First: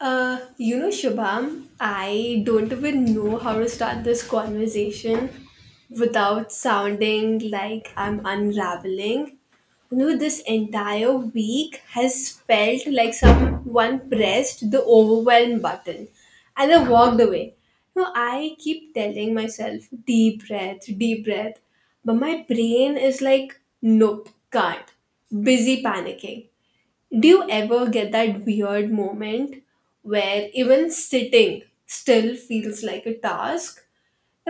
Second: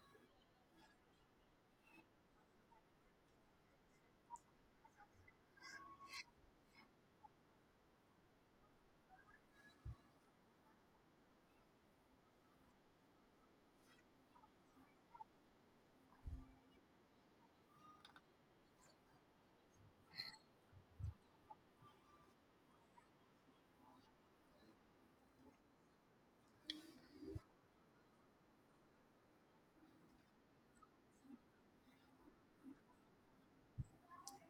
Shubham, I don't even know how to start this conversation without sounding like I'm unraveling. You know, this entire week has felt like someone pressed the overwhelm button and I walked away. No, I keep telling myself, deep breath, deep breath. But my brain is like, nope, can't. Busy panicking. Do you ever get that weird moment where even sitting still feels like a task?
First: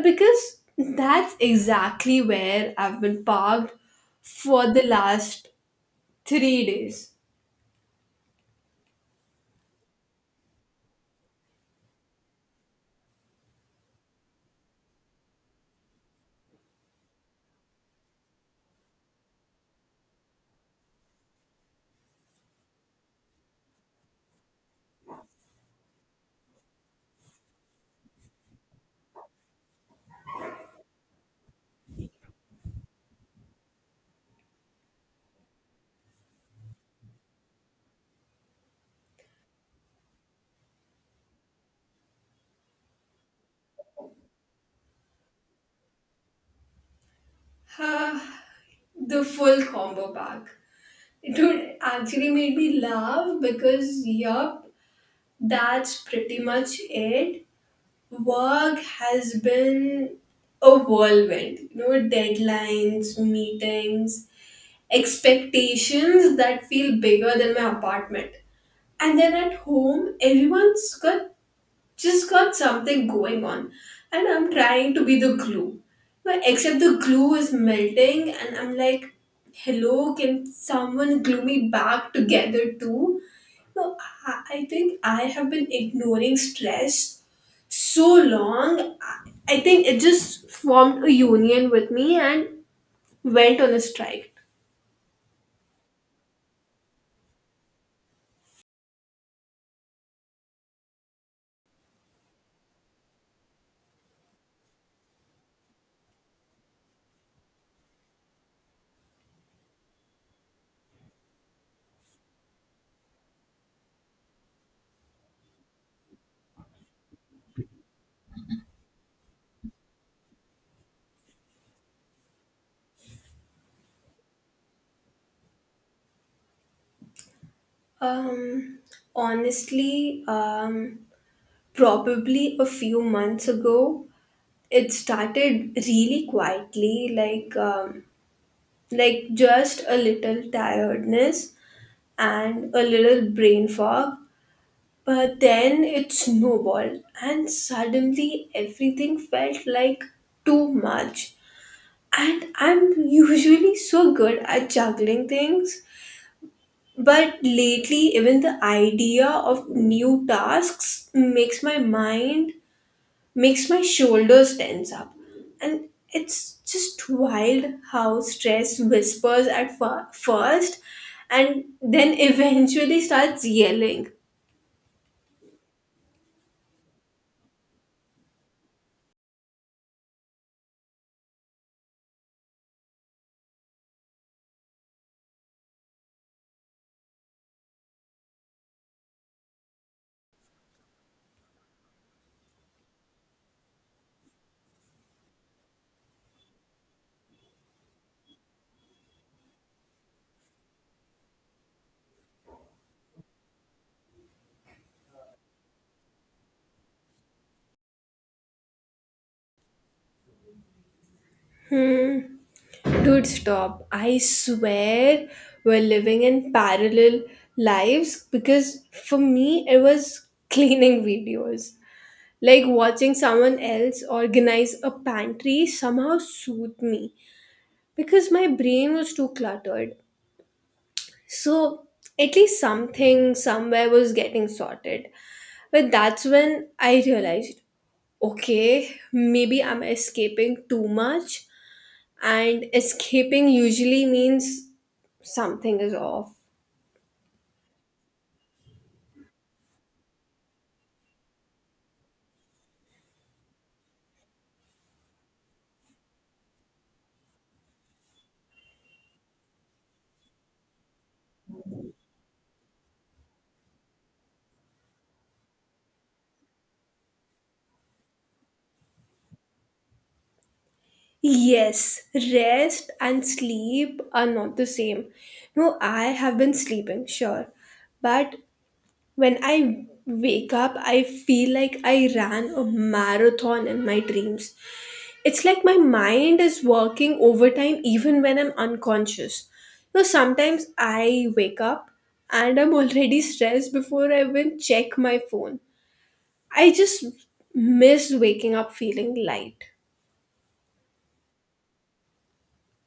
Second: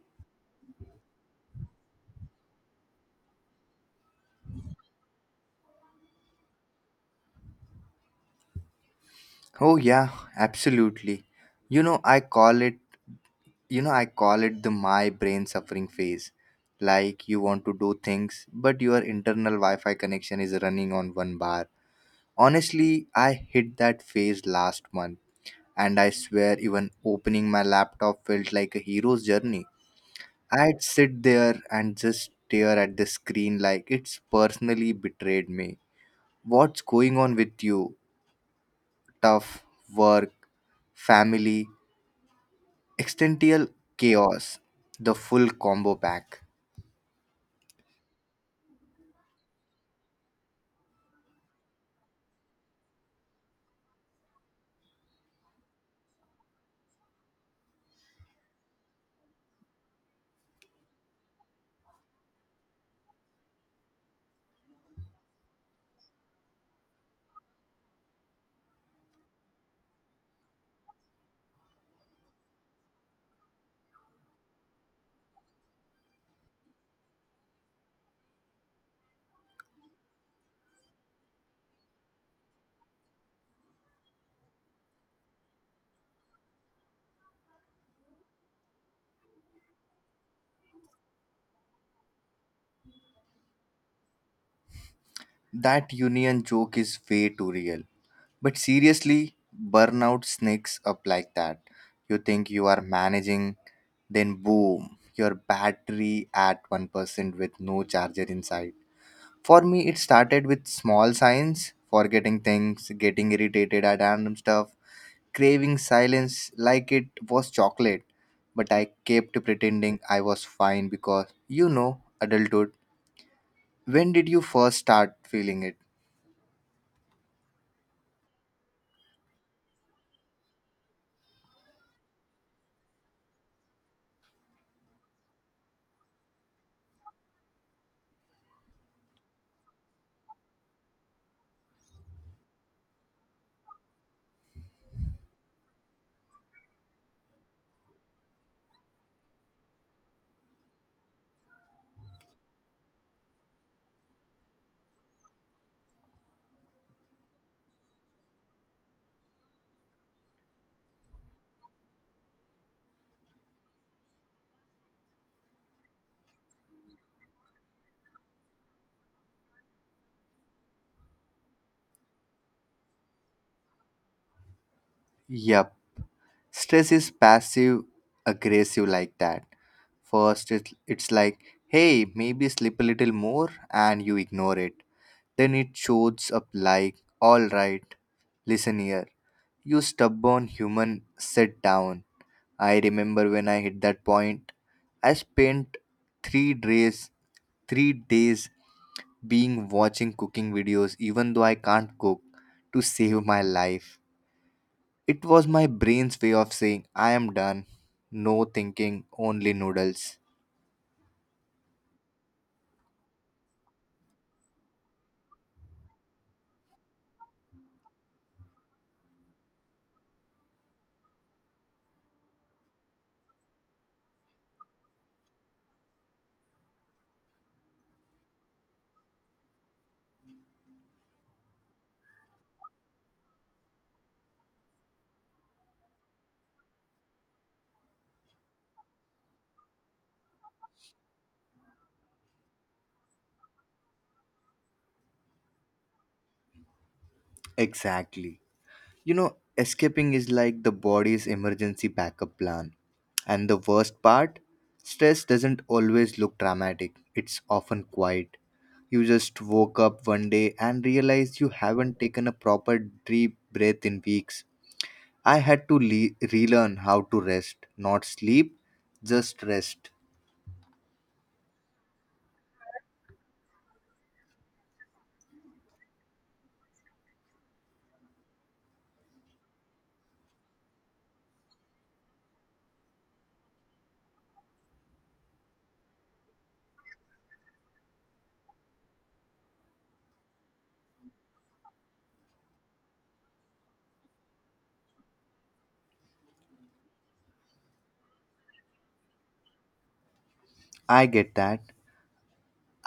Because that's exactly where I've been parked for the last 3 days. Oh yeah, absolutely. You know, I call it the my brain suffering phase. Like you want to do things, but your internal Wi-Fi connection is running on one bar. Honestly, I hit that phase last month, and I swear even opening my laptop felt like a hero's journey. I'd sit there and just stare at the screen like it's personally betrayed me. What's going on with you? Tough work, family Extential chaos, the full combo pack. The full combo pack. It would actually made me laugh because, yup, that's pretty much it. Work has been a whirlwind. You know, deadlines, meetings, expectations that feel bigger than my apartment. And then at home, everyone's got something going on, and I'm trying to be the glue. But except the glue is melting, and I'm like, "Hello, can someone glue me back together too?" No, I think I have been ignoring stress so long. I think it just formed a union with me and went on a strike. That union joke is way too real. But seriously, burnout sneaks up like that. You think you are managing, then boom, your battery at 1% with no charger inside. For me, it started with small signs, forgetting things, getting irritated at random stuff, craving silence like it was chocolate. But I kept pretending I was fine because adulthood. When did you first start feeling it? Um, honestly, probably a few months ago, it started really quietly, like like just a little tiredness and a little brain fog. But then it snowballed, and suddenly everything felt like too much. And I'm usually so good at juggling things. But lately, even the idea of new tasks makes makes my shoulders tense up. And it's just wild how stress whispers at first and then eventually starts yelling. Yup. Stress is passive aggressive like that. First, it's like, hey, maybe sleep a little more, and you ignore it. Then it shows up like, all right, listen here. You stubborn human, sit down. I remember when I hit that point, I spent 3 days, 3 days being watching cooking videos, even though I can't cook, to save my life. It was my brain's way of saying, I am done. No thinking, only noodles. Dude, stop. I swear we're living in parallel lives because for me, it was cleaning videos. Like watching someone else organize a pantry somehow soothed me because my brain was too cluttered. So at least something somewhere was getting sorted. But that's when I realized, okay, maybe I'm escaping too much, and escaping usually means something is off. Exactly. You know, escaping is like the body's emergency backup plan. And the worst part? Stress doesn't always look dramatic, it's often quiet. You just woke up one day and realized you haven't taken a proper deep breath in weeks. I had to relearn how to rest, not sleep, just rest. Yes, rest and sleep are not the same. No, I have been sleeping, sure. But when I wake up, I feel like I ran a marathon in my dreams. It's like my mind is working overtime even when I'm unconscious. You know, sometimes I wake up and I'm already stressed before I even check my phone. I just miss waking up feeling light. I get that.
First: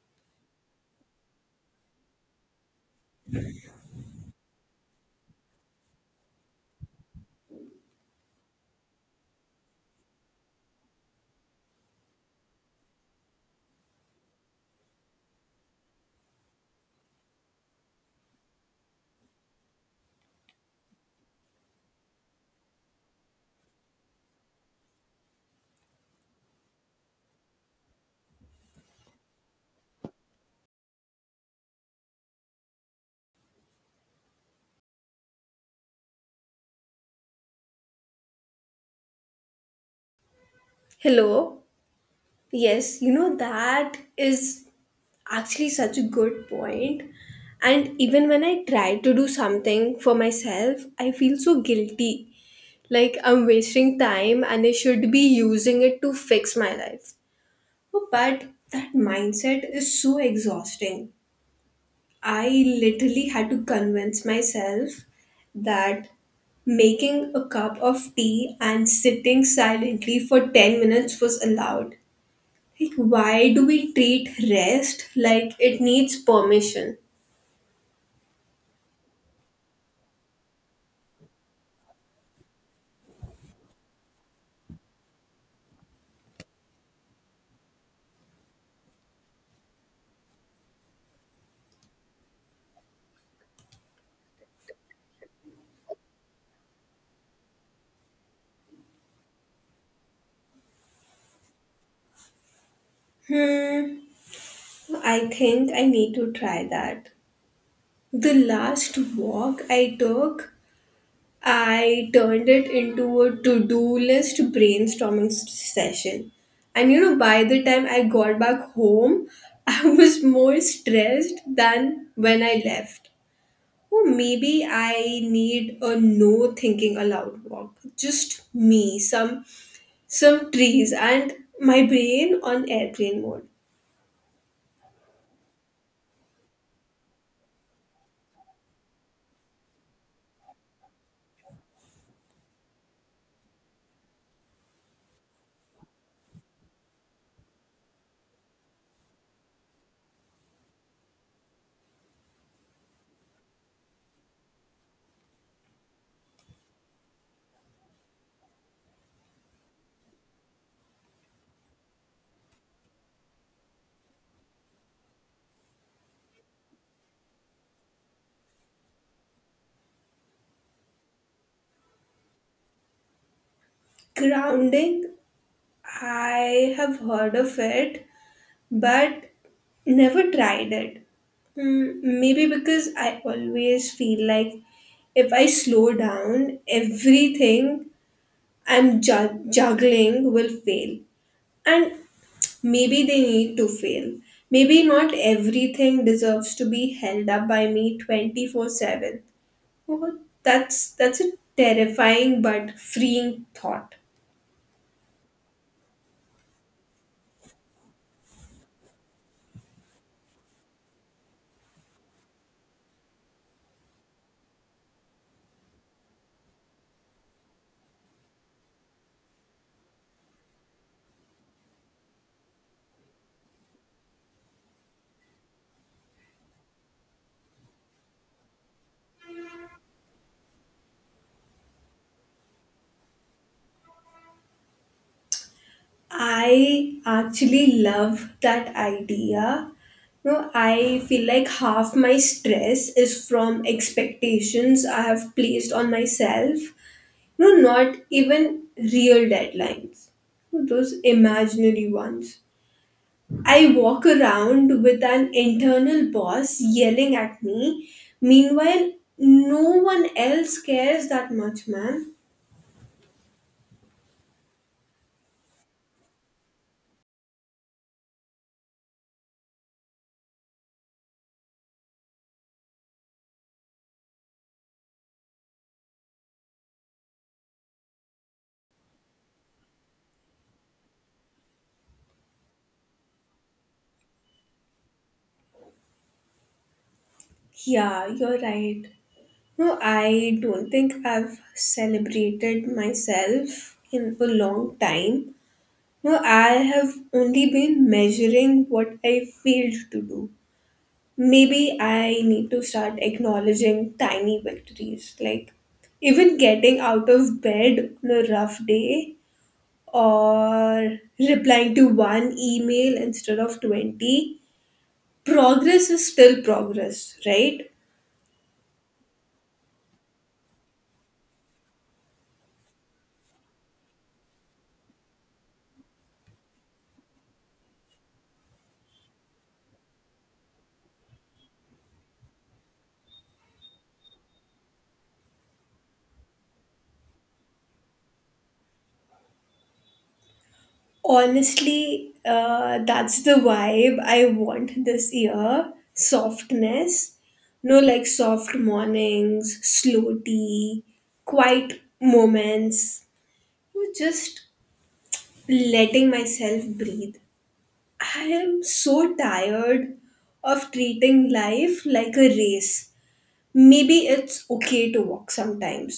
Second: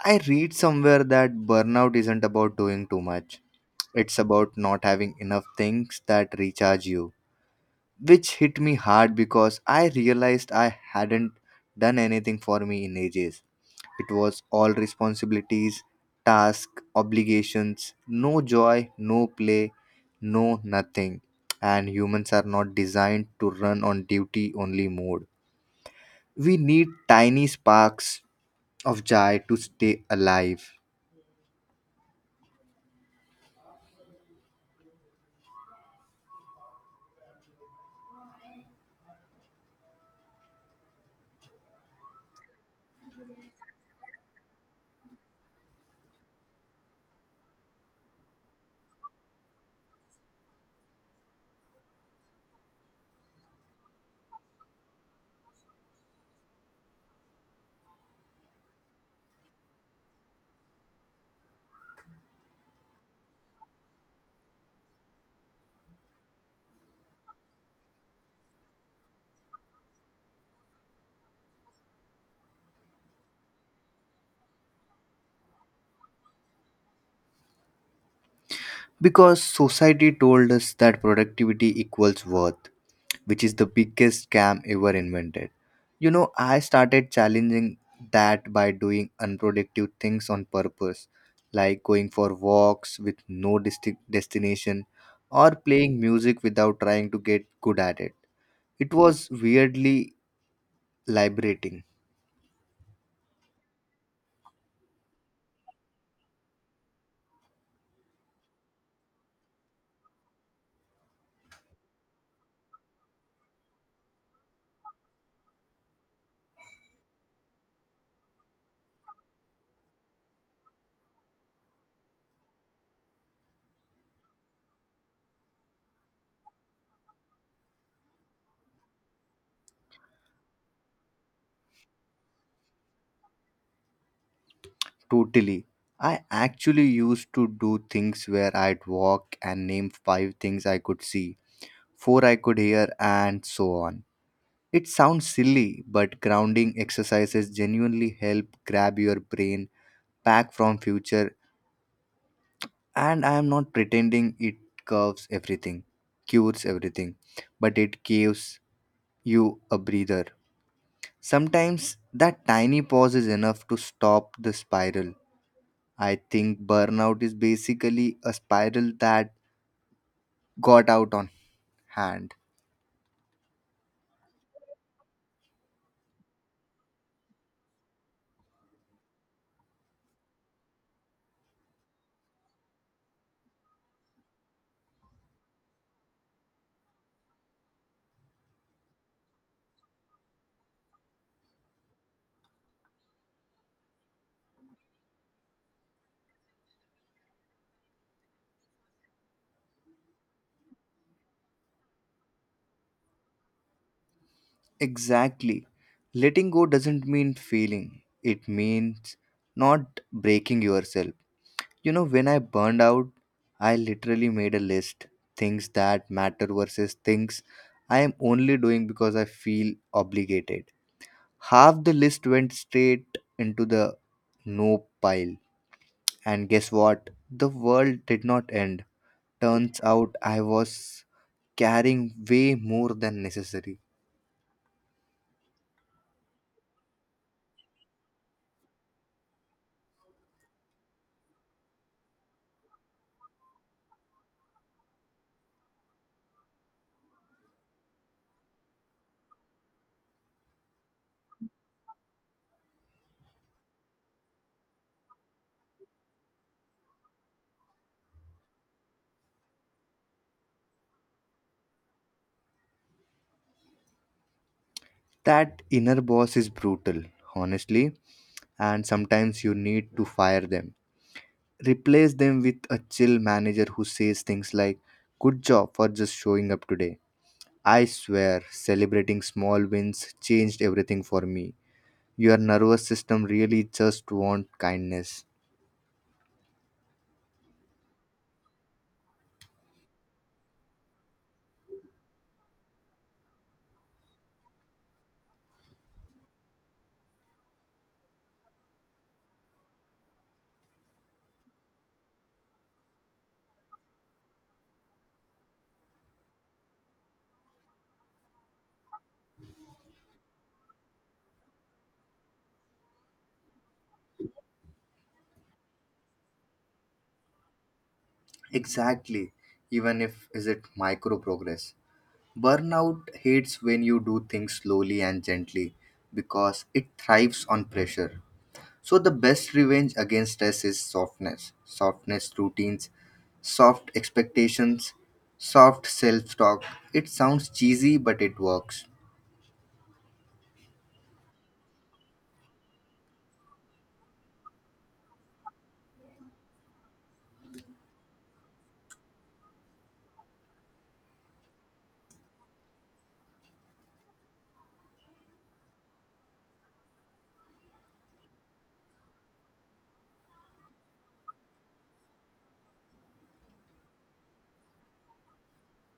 I read somewhere that burnout isn't about doing too much, it's about not having enough things that recharge you, which hit me hard because I realized I hadn't done anything for me in ages. It was all responsibilities, tasks, obligations, no joy, no play, no nothing. And humans are not designed to run on duty only mode. We need tiny sparks of joy to stay alive Hello? Yes, you know that is actually such a good point. And even when I try to do something for myself, I feel so guilty, like I'm wasting time and I should be using it to fix my life. But that mindset is so exhausting. I literally had to convince myself that making a cup of tea and sitting silently for 10 minutes was allowed. Like, why do we treat rest like it needs permission? because society told us that productivity equals worth, which is the biggest scam ever invented. You know, I started challenging that by doing unproductive things on purpose, like going for walks with no destination or playing music without trying to get good at it. It was weirdly liberating, Hmm, I think I need to try that. The last walk I took, I turned it into a to do list brainstorming session. And you know, by the time I got back home, I was more stressed than when I left. Or maybe I need a no thinking allowed walk. Just me, some trees and my brain on airplane mode. totally. I actually used to do things where I'd walk and name five things I could see, four I could hear, and so on. It sounds silly, but grounding exercises genuinely help grab your brain back from future, and I am not pretending it curves everything, cures everything, but it gives you a breather. Sometimes that tiny pause is enough to stop the spiral. I think burnout is basically a spiral that got out on hand. Grounding, I have heard of it, but never tried it. Maybe because I always feel like if I slow down, everything I'm juggling will fail. And maybe they need to fail. Maybe not everything deserves to be held up by me 24/7. Oh, that's a terrifying but freeing thought. Exactly. Letting go doesn't mean failing. It means not breaking yourself. You know, when I burned out, I literally made a list, things that matter versus things I am only doing because I feel obligated. Half the list went straight into the no pile. And guess what? The world did not end. Turns out I was carrying way more than necessary. I actually love that idea. No, I feel like half my stress is from expectations I have placed on myself. No, not even real deadlines. Those imaginary ones. I walk around with an internal boss yelling at me. Meanwhile, no one else cares that much, man. That inner boss is brutal, honestly, and sometimes you need to fire them. Replace them with a chill manager who says things like, "Good job for just showing up today." I swear, celebrating small wins changed everything for me. Your nervous system really just wants kindness. Yeah, you're right. No, I don't think I've celebrated myself in a long time. No, I have only been measuring what I failed to do. Maybe I need to start acknowledging tiny victories, like even getting out of bed on a rough day or replying to one email instead of 20. Progress is still progress, right? Exactly, even if is it micro progress. Burnout hates when you do things slowly and gently because it thrives on pressure. So the best revenge against us is softness, softness routines, soft expectations, soft self-talk. It sounds cheesy, but it works. Honestly, that's the vibe I want this year. Softness. No, like soft mornings, slow tea, quiet moments. No, just letting myself breathe. I am so tired of treating life like a race. Maybe it's okay to walk sometimes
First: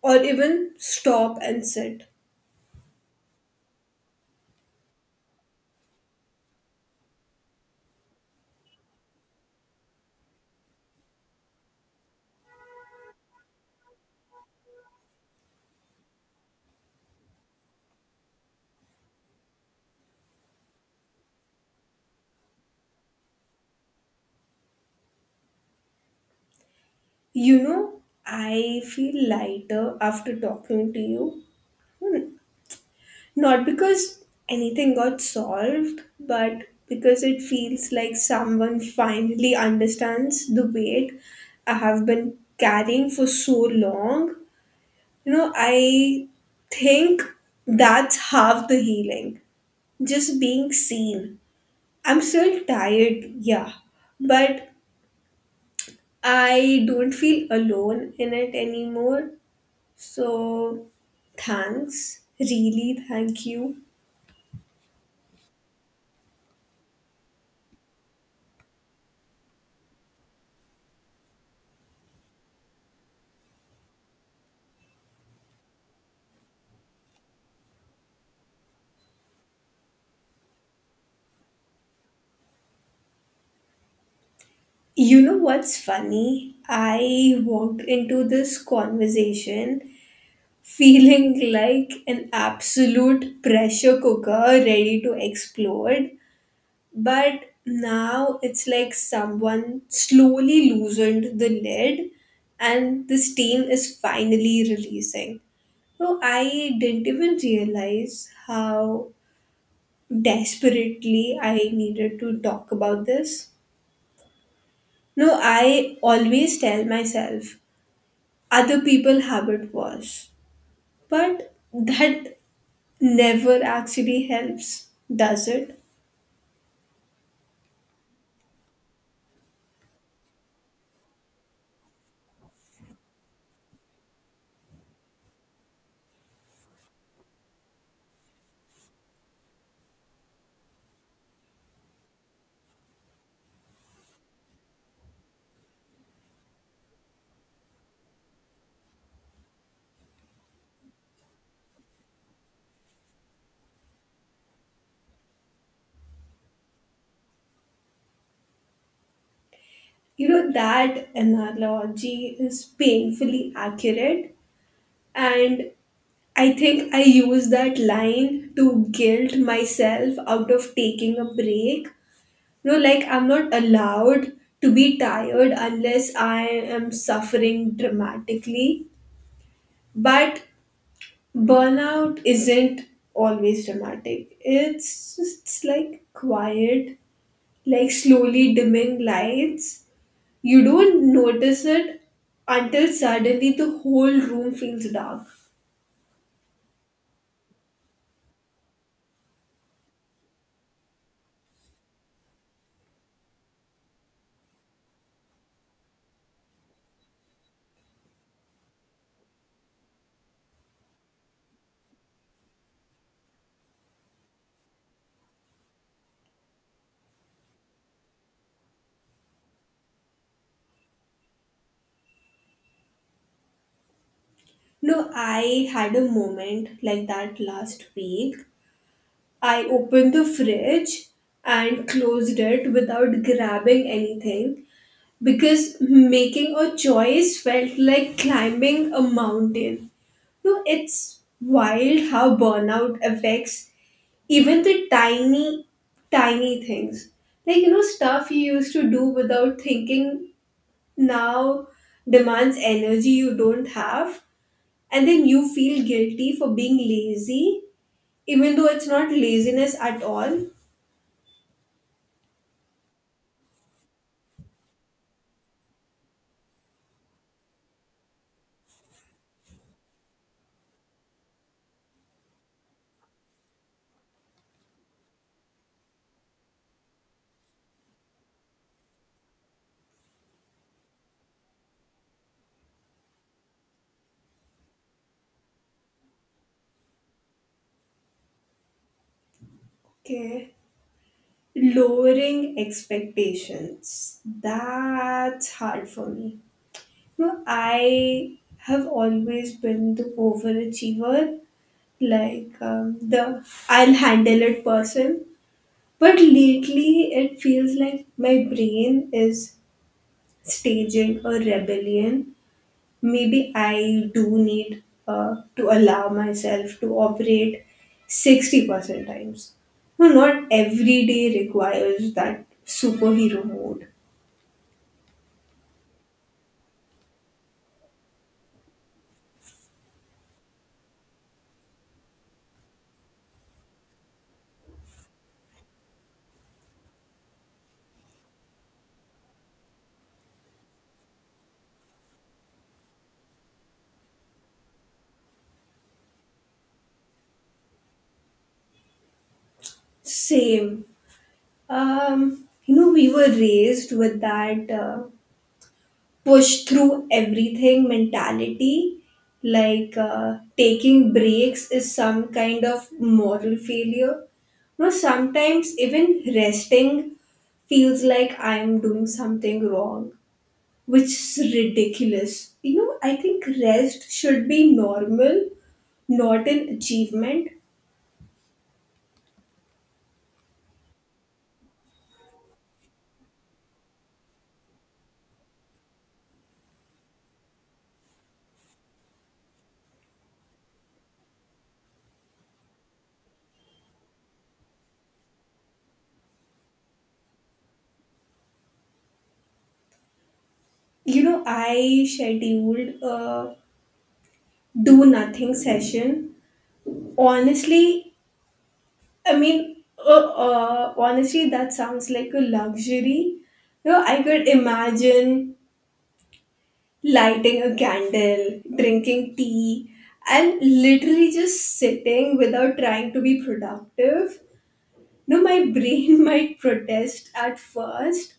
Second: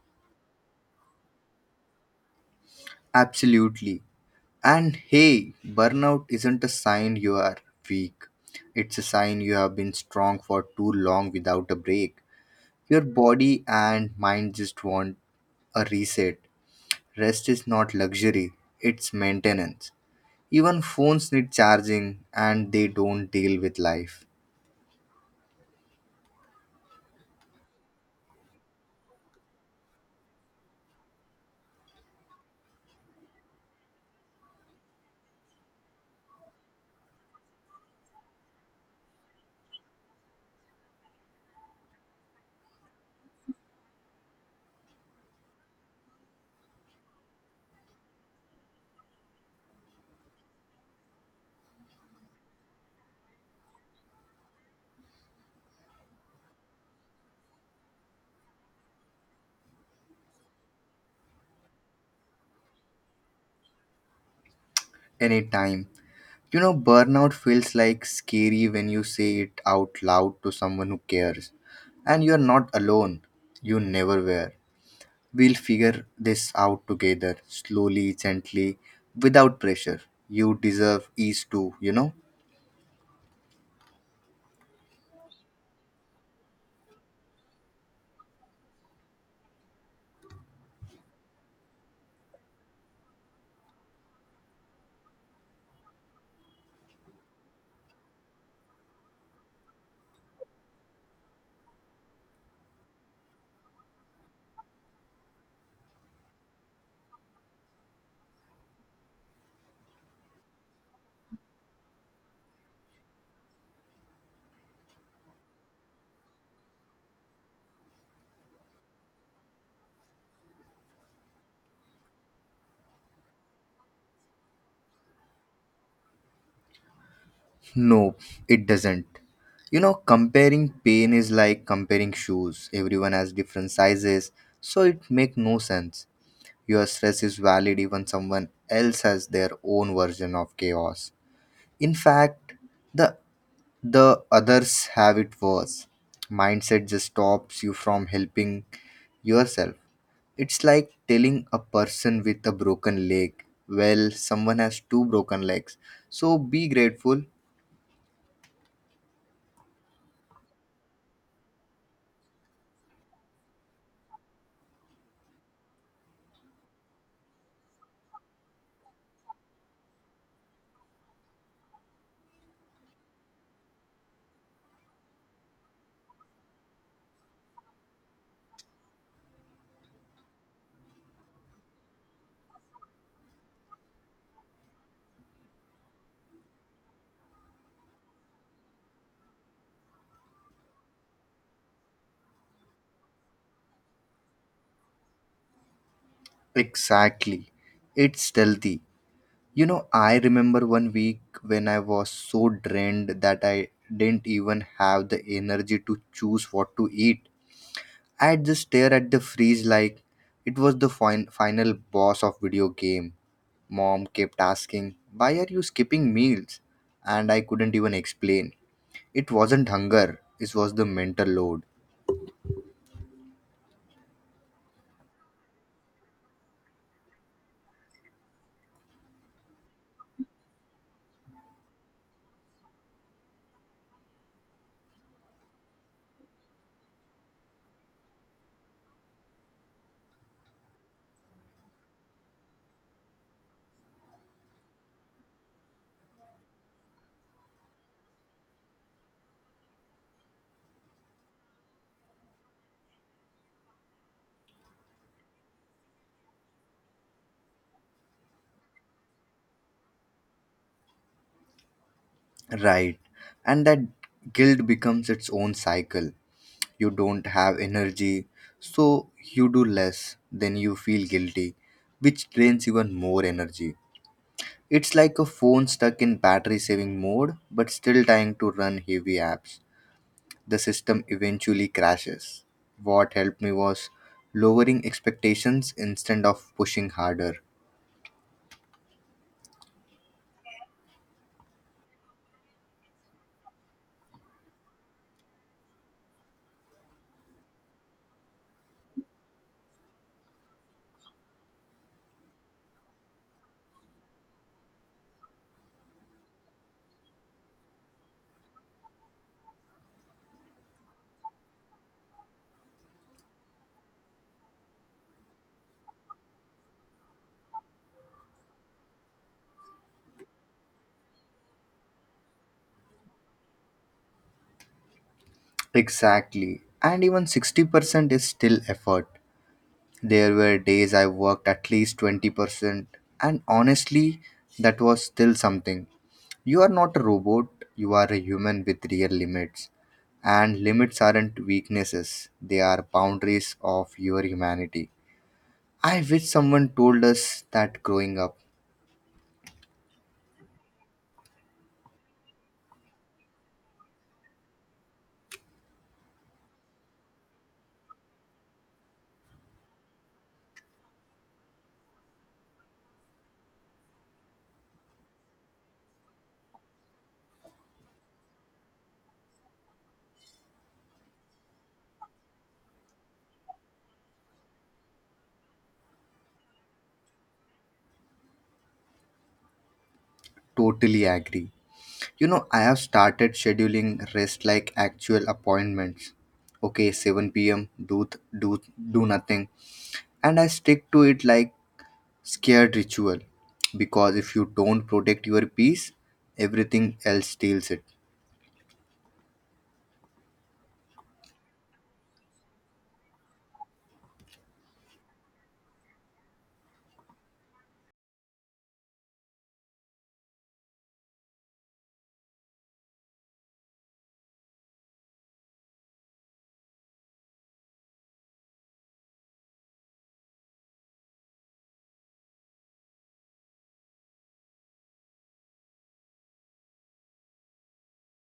or even stop and sit. Absolutely. And hey, burnout isn't a sign you are weak. It's a sign you have been strong for too long without a break. Your body and mind just want a reset. Rest is not luxury, it's maintenance. Even phones need charging, and they don't deal with life. You know, I feel lighter after talking to you. Not because anything got solved, but because it feels like someone finally understands the weight I have been carrying for so long. You know, I think that's half the healing. Just being seen. I'm still tired, yeah, but I don't feel alone in it anymore. So thanks. Really, thank you. Anytime. You know, burnout feels like scary when you say it out loud to someone who cares. And you're not alone. You never were. We'll figure this out together, slowly, gently, without pressure. You deserve ease too, you know? You know what's funny? I walked into this conversation feeling like an absolute pressure cooker ready to explode. But now it's like someone slowly loosened the lid and the steam is finally releasing. So I didn't even realize how desperately I needed to talk about this. No, I always tell myself other people have it worse. But that never actually helps, does it? No, it doesn't. You know, comparing pain is like comparing shoes. Everyone has different sizes, so it make no sense. Your stress is valid even someone else has their own version of chaos. In fact, the the others have it worse. Mindset just stops you from helping yourself. It's like telling a person with a broken leg, well, someone has two broken legs, so be grateful. You know, that analogy is painfully accurate, and I think I use that line to guilt myself out of taking a break. No, like I'm not allowed to be tired unless I am suffering dramatically. But burnout isn't always dramatic. It's like quiet, like slowly dimming lights. You don't notice it until suddenly the whole room feels dark. Exactly. It's stealthy. You know, I remember one week when I was so drained that I didn't even have the energy to choose what to eat. I'd just stare at the freeze like it was the final boss of video game. Mom kept asking, "Why are you skipping meals?" and I couldn't even explain. It wasn't hunger, it was the mental load. No, I had a moment like that last week. I opened the fridge and closed it without grabbing anything because making a choice felt like climbing a mountain. No, it's wild how burnout affects even the tiny, tiny things. Like, you know, stuff you used to do without thinking now demands energy you don't have. And then you feel guilty for being lazy, even though it's not laziness at all. Right. And that guilt becomes its own cycle. You don't have energy, so you do less, then you feel guilty, which drains even more energy. It's like a phone stuck in battery saving mode but still trying to run heavy apps. The system eventually crashes. What helped me was lowering expectations instead of pushing harder. Okay. Lowering expectations. That's hard for me. No, I have always been the overachiever, the I'll handle it person. But lately, it feels like my brain is staging a rebellion. Maybe I do need to allow myself to operate 60% times. No, not every day requires that superhero mode. Exactly. And even 60% is still effort. There were days I worked at least 20%, and honestly, that was still something. You are not a robot, you are a human with real limits. And limits aren't weaknesses, they are boundaries of your humanity. I wish someone told us that growing up. Same. You know, we were raised with that push through everything mentality. Like taking breaks is some kind of moral failure. No, sometimes even resting feels like I'm doing something wrong, which is ridiculous. You know, I think rest should be normal, not an achievement. Totally agree. You know, I have started scheduling rest like actual appointments. Okay, 7 p.m. do th- do do nothing, and I stick to it like scared ritual. Because if you don't protect your peace, everything else steals it. You know, I scheduled a do nothing session. Honestly, Honestly, that sounds like a luxury. You know, I could imagine lighting a candle, drinking tea, and literally just sitting without trying to be productive. No, my brain might protest at first,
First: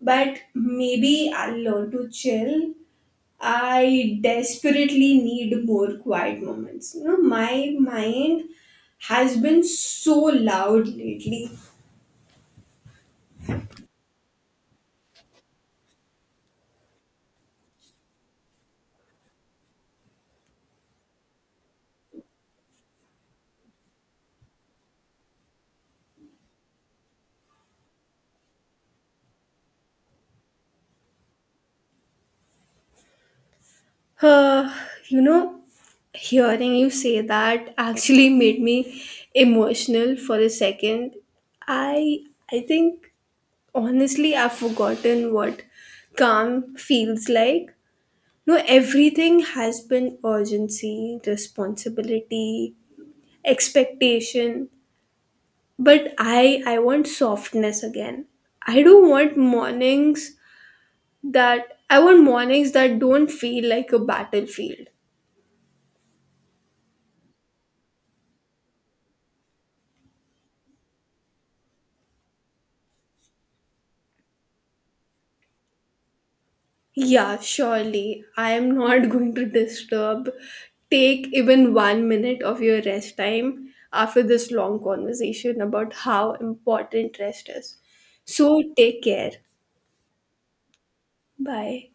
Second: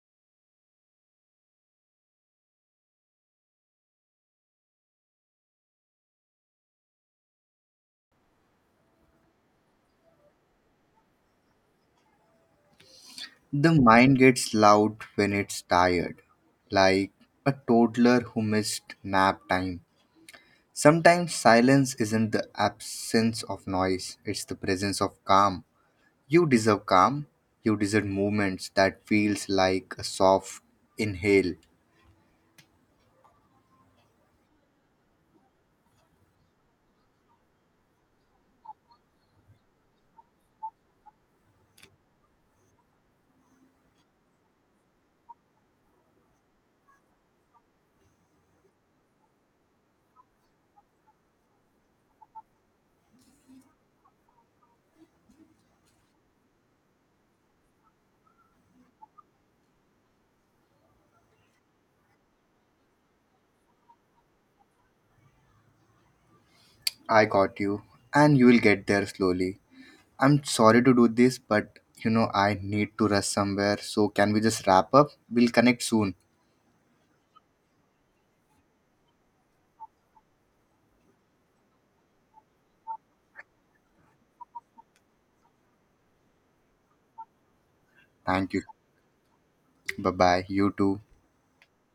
but maybe I'll learn to chill. I desperately need more quiet moments. You know, my mind has been so loud lately. The mind gets loud when it's tired, like a toddler who missed nap time. Sometimes silence isn't the absence of noise; it's the presence of calm. You deserve calm. You deserve movements that feels like a soft inhale. Uh, you know, Hearing you say that actually made me emotional for a second. I I think honestly I've forgotten what calm feels like. No, everything has been urgency, responsibility, expectation. But I want softness again. I don't want mornings that I want mornings that don't feel like a battlefield. I got you, and you will get there slowly. I'm sorry to do this, but you know I need to rush somewhere. So can we just wrap up? We'll connect soon. Yeah, surely. I am not going to disturb. Take even 1 minute of your rest time after this long conversation about how important rest is. Thank you. So take care. Bye bye. You too. Bye.